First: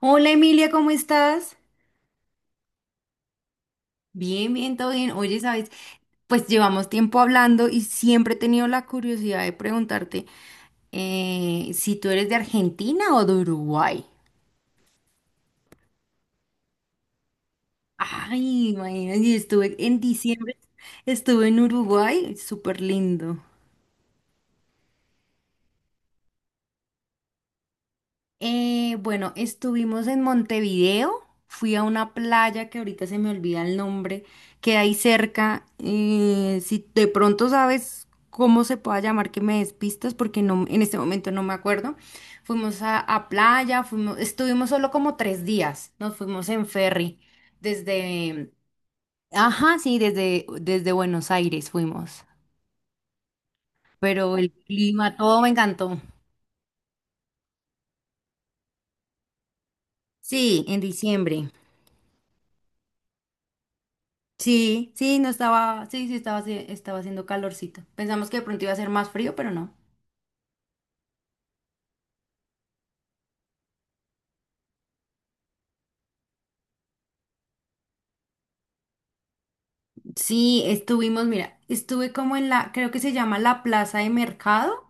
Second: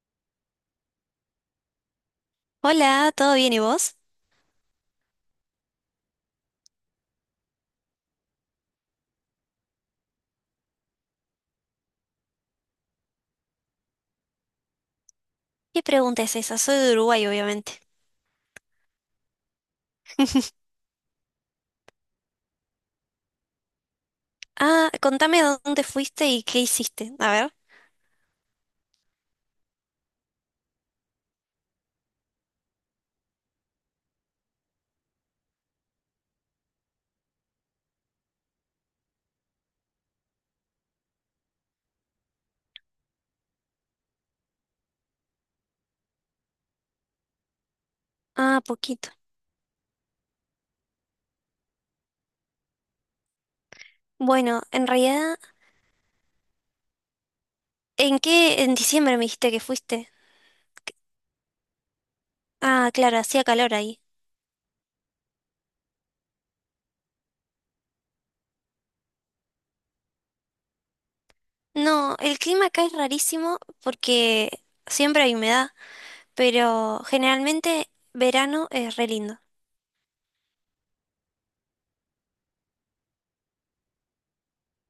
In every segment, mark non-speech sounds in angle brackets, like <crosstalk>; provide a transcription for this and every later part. Hola Emilia, ¿cómo estás? Hola, ¿todo bien y vos? Bien, bien, todo bien. Oye, ¿sabes? Pues llevamos tiempo hablando y siempre he tenido la curiosidad de preguntarte si tú eres de Argentina o de Uruguay. ¿Qué pregunta es esa? Soy de Uruguay, obviamente. Ay, imagínate, yo estuve en diciembre, <laughs> estuve en Uruguay, súper lindo. Ah, contame dónde fuiste y qué hiciste. A ver. Bueno, estuvimos en Montevideo, fui a una playa que ahorita se me olvida el nombre, que hay cerca. Si de pronto sabes cómo se pueda llamar, que me despistas, porque no, en este momento no me acuerdo. Fuimos a playa, fuimos, estuvimos solo como 3 días, nos fuimos en ferry, desde, Ah, poquito. ajá, sí, desde Buenos Aires fuimos, pero el Bueno, en clima, realidad, todo me encantó. ¿en qué en diciembre me dijiste que fuiste? Sí, en diciembre. Ah, claro, hacía calor ahí. Sí, sí, no estaba, sí, sí estaba, estaba haciendo calorcito. Pensamos que de pronto iba a ser más frío, pero no. No, el clima acá es rarísimo porque siempre hay humedad, pero generalmente verano es re lindo. Sí, estuvimos, mira, estuve como en la, creo que se llama la plaza de mercado.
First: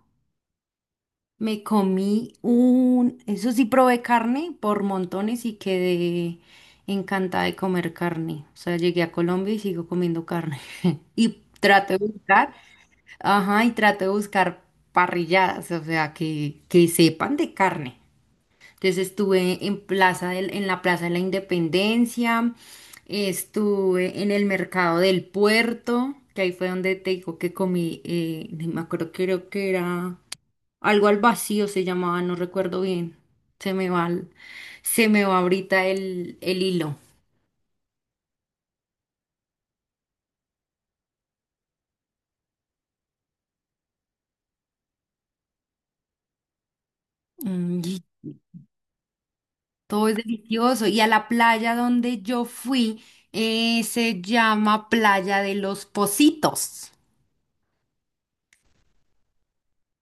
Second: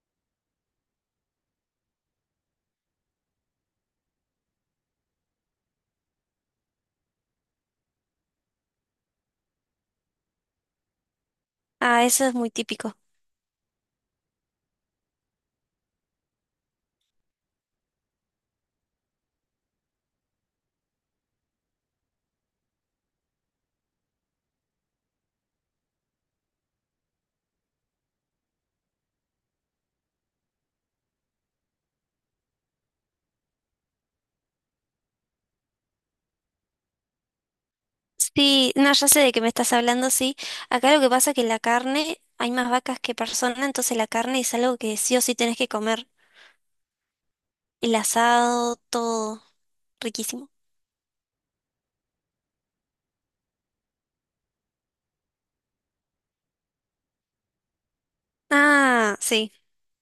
Me eso sí probé carne por montones y quedé encantada de comer carne. O sea, llegué a Colombia y sigo comiendo carne. <laughs> Y trato de Ah, eso es muy buscar, típico. ajá, y trato de buscar parrilladas, o sea, que sepan de carne. Entonces estuve en en la Plaza de la Independencia, estuve en el mercado del puerto, que ahí fue donde te digo que comí, ni me acuerdo, creo que era algo al vacío se llamaba, no recuerdo bien. Se me va, se me va ahorita el hilo. Sí, no, ya sé de qué me estás hablando, sí. Acá lo que pasa es que la carne, hay más vacas que personas, entonces la carne es algo que sí o sí tenés que comer. Mm, El asado, todo, todo es riquísimo. delicioso. Y a la playa donde yo fui, se llama Playa de los Positos. Ah, sí,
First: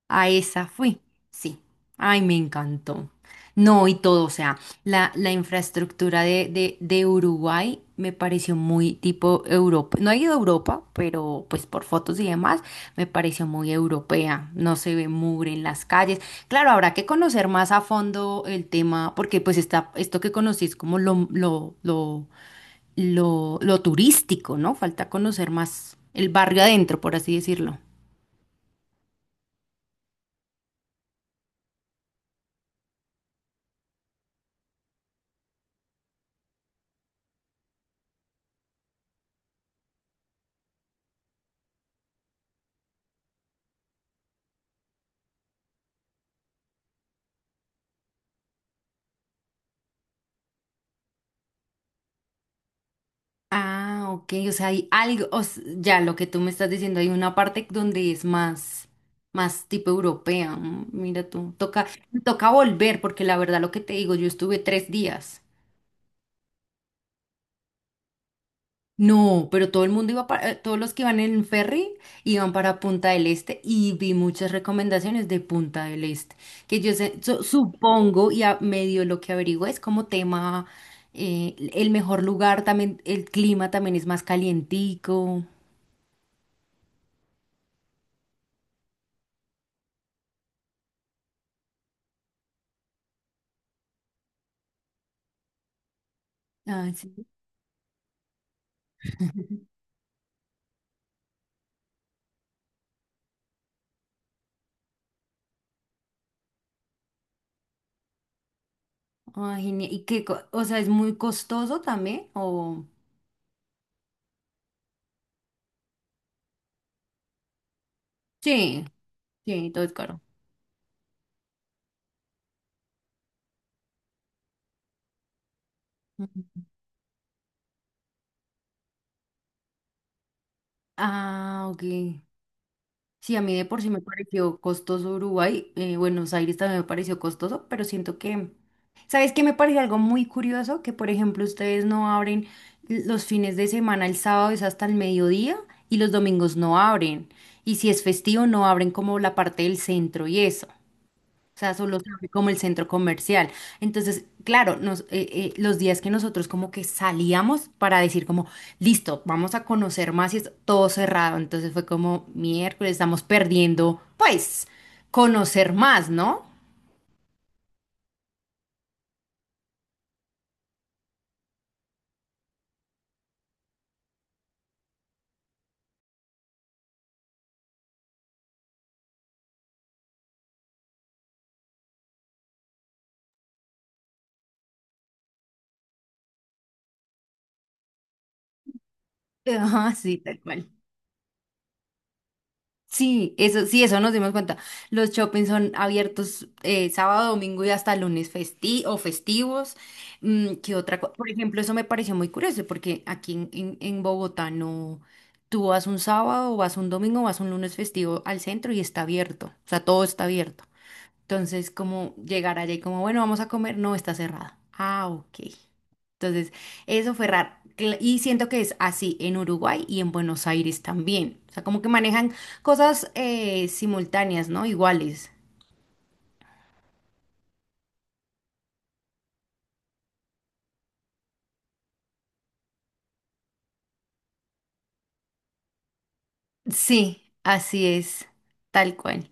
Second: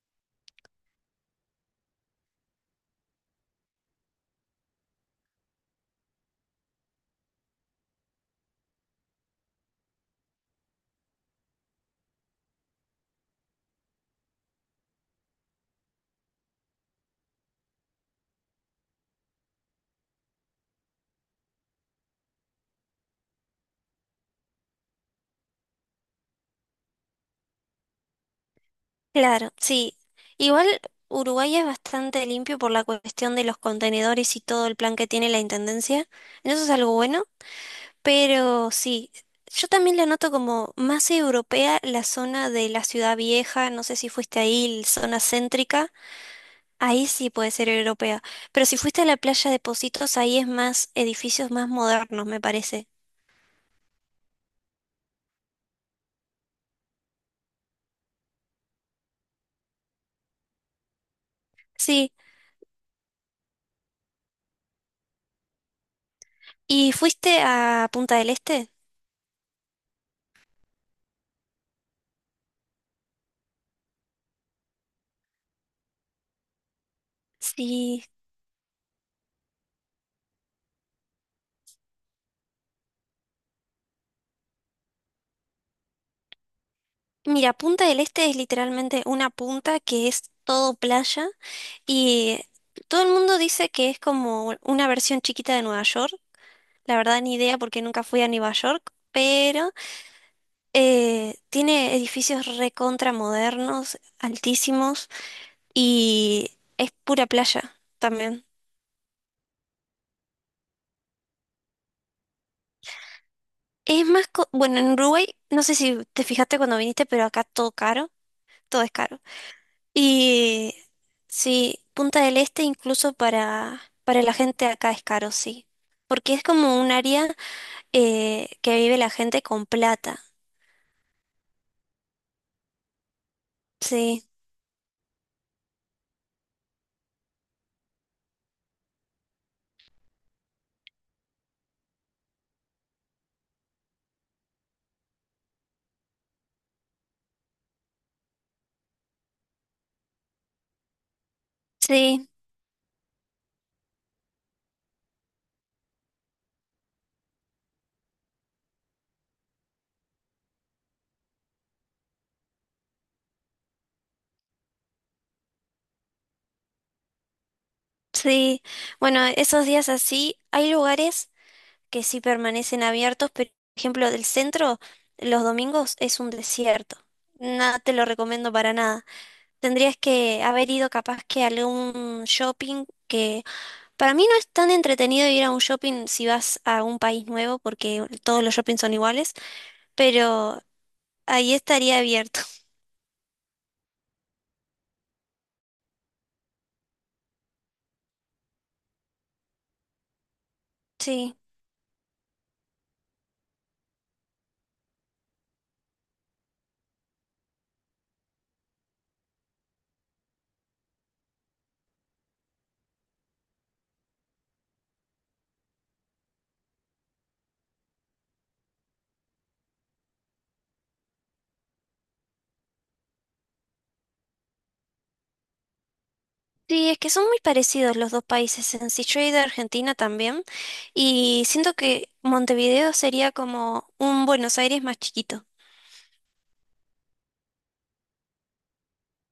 A esa fui, sí. Ay, me encantó. No, y todo, o sea, la infraestructura de Uruguay me pareció muy tipo Europa. No he ido a Europa, pero pues por fotos y demás, me pareció muy europea. No se ve mugre en las calles. Claro, habrá que conocer más a fondo el tema, porque pues está, esto que conocí es como lo turístico, ¿no? Falta conocer más el barrio adentro, por así decirlo. claro, sí. Igual Uruguay es bastante limpio por la cuestión de los contenedores y todo el plan que tiene la intendencia. Eso es algo bueno, pero sí, yo también la noto como más europea la zona de la ciudad vieja, no sé si fuiste ahí, la zona céntrica. Ahí sí puede ser europea. Pero si fuiste a la playa de Positos, ahí es más edificios más modernos, me parece. Ah, ok, o sea, hay algo, ya lo que tú me estás diciendo, hay una parte donde es más, más tipo europea. Mira tú, Sí. me toca volver, porque la verdad lo que te digo, yo estuve 3 días. ¿Y fuiste a Punta del Este? No, pero todo el mundo todos los que iban en ferry iban para Punta del Este y vi muchas recomendaciones de Punta del Este, que Sí. supongo y a medio lo que averiguo es como tema, el mejor lugar también, el clima también es más calientico. Mira, Punta del Este es literalmente una punta que es todo playa y todo el mundo dice que es como una versión chiquita de Nueva York. Ah, La verdad, sí. ni idea porque nunca fui a Nueva York, pero tiene edificios recontra modernos, altísimos y es pura playa también. Ah, genial. ¿Y qué? O sea, ¿es muy costoso también? ¿O... Es más, co- bueno, en Uruguay, no sé si te fijaste cuando viniste, pero acá todo caro, todo Sí, es caro. sí, todo es caro. Y sí, Punta del Este incluso para la gente acá es caro, sí. Porque es Ujú. como un área que vive la gente con plata. Ah, ok. Sí, a mí de por sí me Sí, pareció costoso Uruguay. Buenos Aires también me pareció costoso, pero siento que... ¿Sabes qué me parece algo muy curioso? Que, por ejemplo, ustedes no abren los fines de semana, el sábado es hasta el mediodía y los domingos no abren. Y si es festivo, no abren como la parte del centro y eso. O sea, solo se abre sí, como el centro comercial. Entonces, claro, los días que nosotros como que salíamos para decir como, listo, vamos a conocer más y es todo cerrado. Entonces fue como, miércoles, estamos perdiendo, pues, conocer más, ¿no? sí. Bueno, esos días así, hay lugares que sí permanecen abiertos, pero por ejemplo, del centro, los domingos es un desierto. Nada te lo recomiendo para nada. Tendrías que haber ido capaz que a algún shopping que para mí no es tan entretenido ir a un shopping si vas a un país nuevo porque todos los shoppings son iguales, <laughs> Ajá, sí, tal pero cual. ahí estaría abierto. <laughs> Sí, eso nos dimos cuenta. Los shoppings son abiertos sábado, domingo y hasta lunes festi o festivos. Mm, ¿qué otra cosa? Por Sí. ejemplo, eso me pareció muy curioso porque aquí en Bogotá no, tú vas un sábado, vas un domingo, vas un lunes festivo al centro y está abierto. O sea, todo está abierto. Entonces, como llegar allá y como, bueno, vamos a comer, no está cerrada. Ah, ok. Entonces, eso fue raro. Y siento que es así en Uruguay y en Buenos Aires también. O sea, como que manejan cosas simultáneas, ¿no? Iguales. Sí, es que son muy parecidos los dos países en sí. Yo he ido a Argentina también y siento que Montevideo sería como un Buenos Aires más chiquito. Sí, así es, tal cual.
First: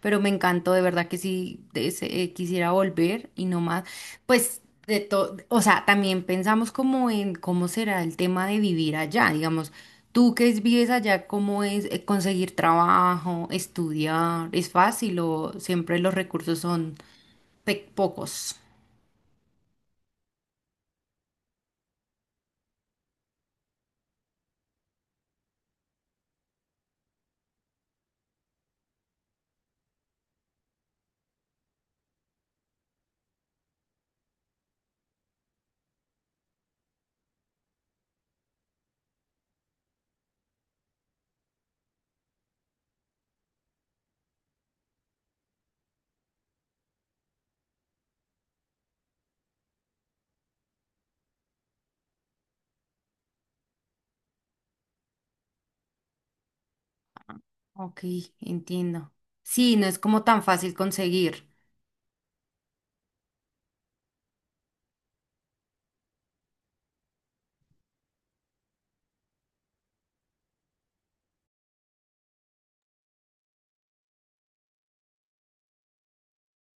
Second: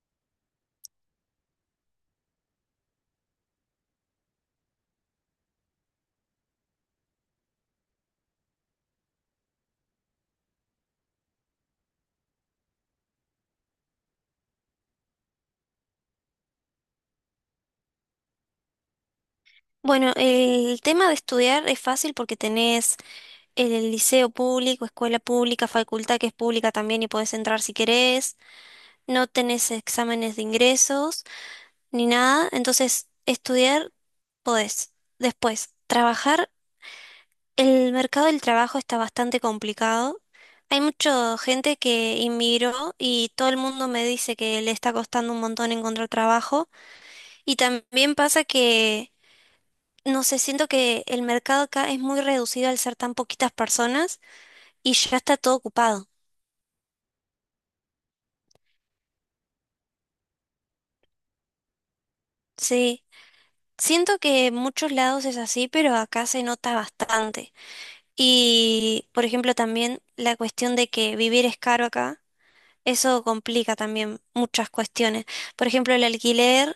Pero me encantó, de verdad que sí quisiera volver y no más. Pues de todo, o sea, también pensamos como en cómo será el tema de vivir allá, digamos, tú vives allá, ¿cómo es conseguir trabajo, estudiar? ¿Es fácil o siempre los recursos son pocos? Bueno, el tema de estudiar es fácil porque tenés el liceo público, escuela pública, facultad que es pública también y podés entrar si querés. No tenés exámenes de ingresos ni nada. Entonces, estudiar podés. Después, trabajar. El mercado del trabajo está bastante complicado. Hay mucha gente que inmigró y todo el mundo me dice que le está costando un montón encontrar trabajo. Y también pasa que, no sé, siento que el mercado acá es muy reducido al ser tan poquitas personas y ya está todo ocupado. Ok, entiendo. Sí, no es como tan fácil conseguir. Sí, siento que en muchos lados es así, pero acá se nota bastante. Y, por ejemplo, también la cuestión de que vivir es caro acá, eso complica también muchas cuestiones. Por ejemplo, el alquiler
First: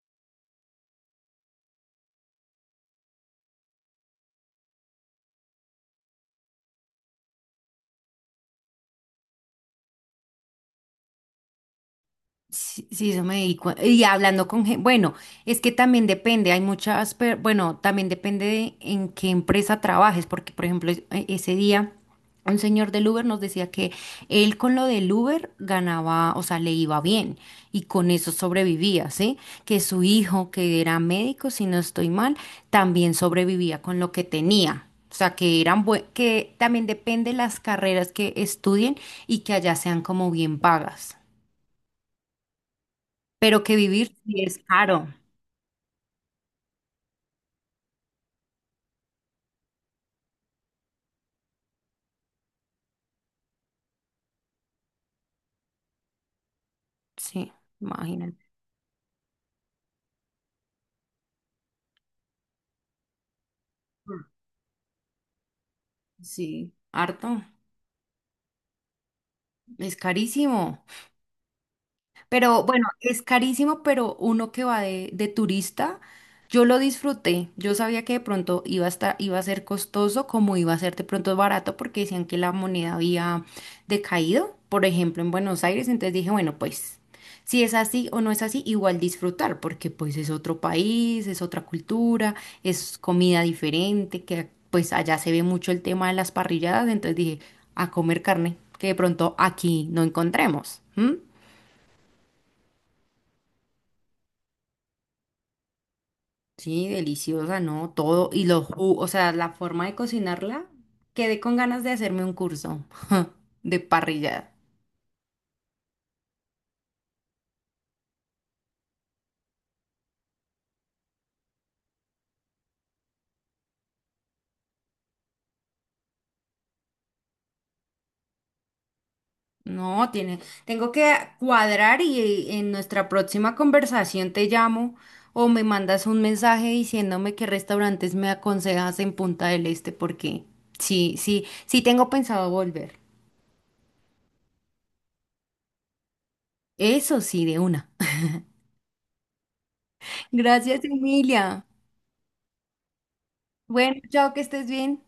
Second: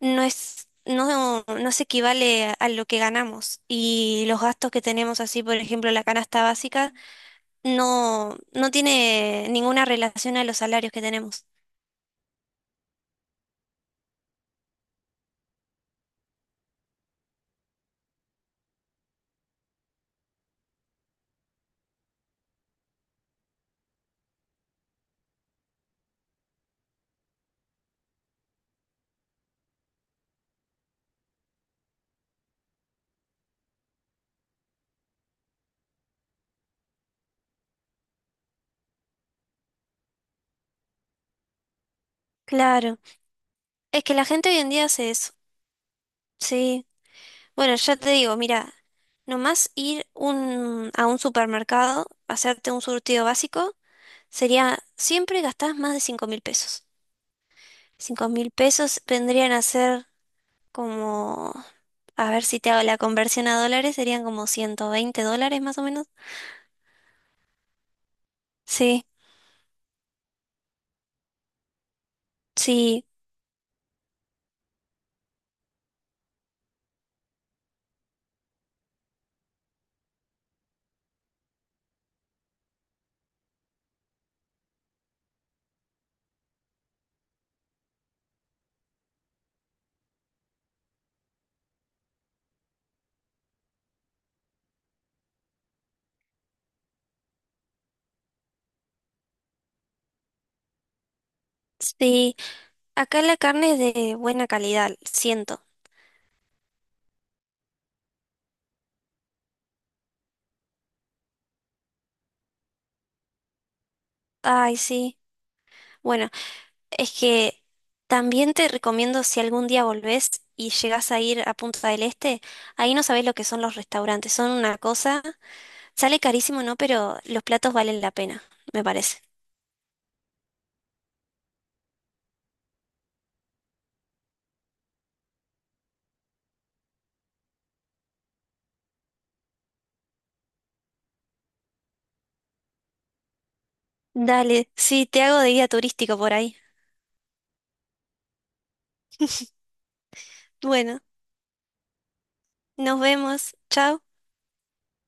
no es, no, no se equivale a lo que ganamos. Y los gastos que tenemos así, por ejemplo, la canasta básica, no, no tiene ninguna relación a los salarios que tenemos. Sí, sí, eso me di cuen- y hablando con gente, bueno, es que también depende, hay muchas, bueno, también depende de en qué empresa trabajes, porque por ejemplo, ese día un señor del Uber nos decía que él con lo del Uber ganaba, o sea, le iba bien y con eso sobrevivía, ¿sí? Que su hijo, que era médico, si no estoy mal, también sobrevivía con lo que tenía. O sea, que eran que también depende las carreras que estudien y que allá sean como bien pagas Claro, pero que es que vivir la sí gente hoy es en día hace caro. eso. Sí. Bueno, ya te digo, mira, nomás ir un, a un supermercado, hacerte un surtido básico, sería, siempre gastás más de 5.000 pesos. Sí, Cinco imagínate. mil pesos vendrían a ser como, a ver si te hago la conversión a dólares, Mm. serían como 120 dólares más o menos. Sí, harto, Sí, es carísimo. Pero bueno, sí, es carísimo, pero uno que va de turista, yo lo disfruté. Yo sabía que de pronto iba a estar, iba a ser costoso, como iba a ser de pronto barato, porque decían que la moneda había decaído, por ejemplo, en Buenos Aires. Entonces dije, bueno, pues si es así o no es así, igual disfrutar, porque pues es otro país, es otra cultura, es comida diferente, que pues allá se ve mucho el tema de las parrilladas. Entonces dije, a comer carne, que de pronto aquí no encontremos. ¿M? sí. Acá la carne es de buena calidad, siento. Sí, deliciosa, ¿no? Todo. Y los jugos, o sea, la forma de cocinarla, quedé con ganas de hacerme un curso <laughs> de parrillada. Ay, sí. Bueno, es que también te recomiendo si algún día volvés y llegás a ir a Punta del Este, ahí no sabés lo que son los restaurantes, son una cosa, sale carísimo, ¿no? Pero los platos valen la pena, me parece. No, tiene, tengo que cuadrar y en nuestra próxima conversación te llamo o me mandas un mensaje diciéndome qué restaurantes me aconsejas en Punta del Este, porque sí, sí, sí tengo pensado volver. Dale, sí, te hago de guía turístico por ahí. Eso sí, de una. <laughs> Gracias, Bueno, Emilia. nos vemos, Bueno, chao. chao, que estés bien.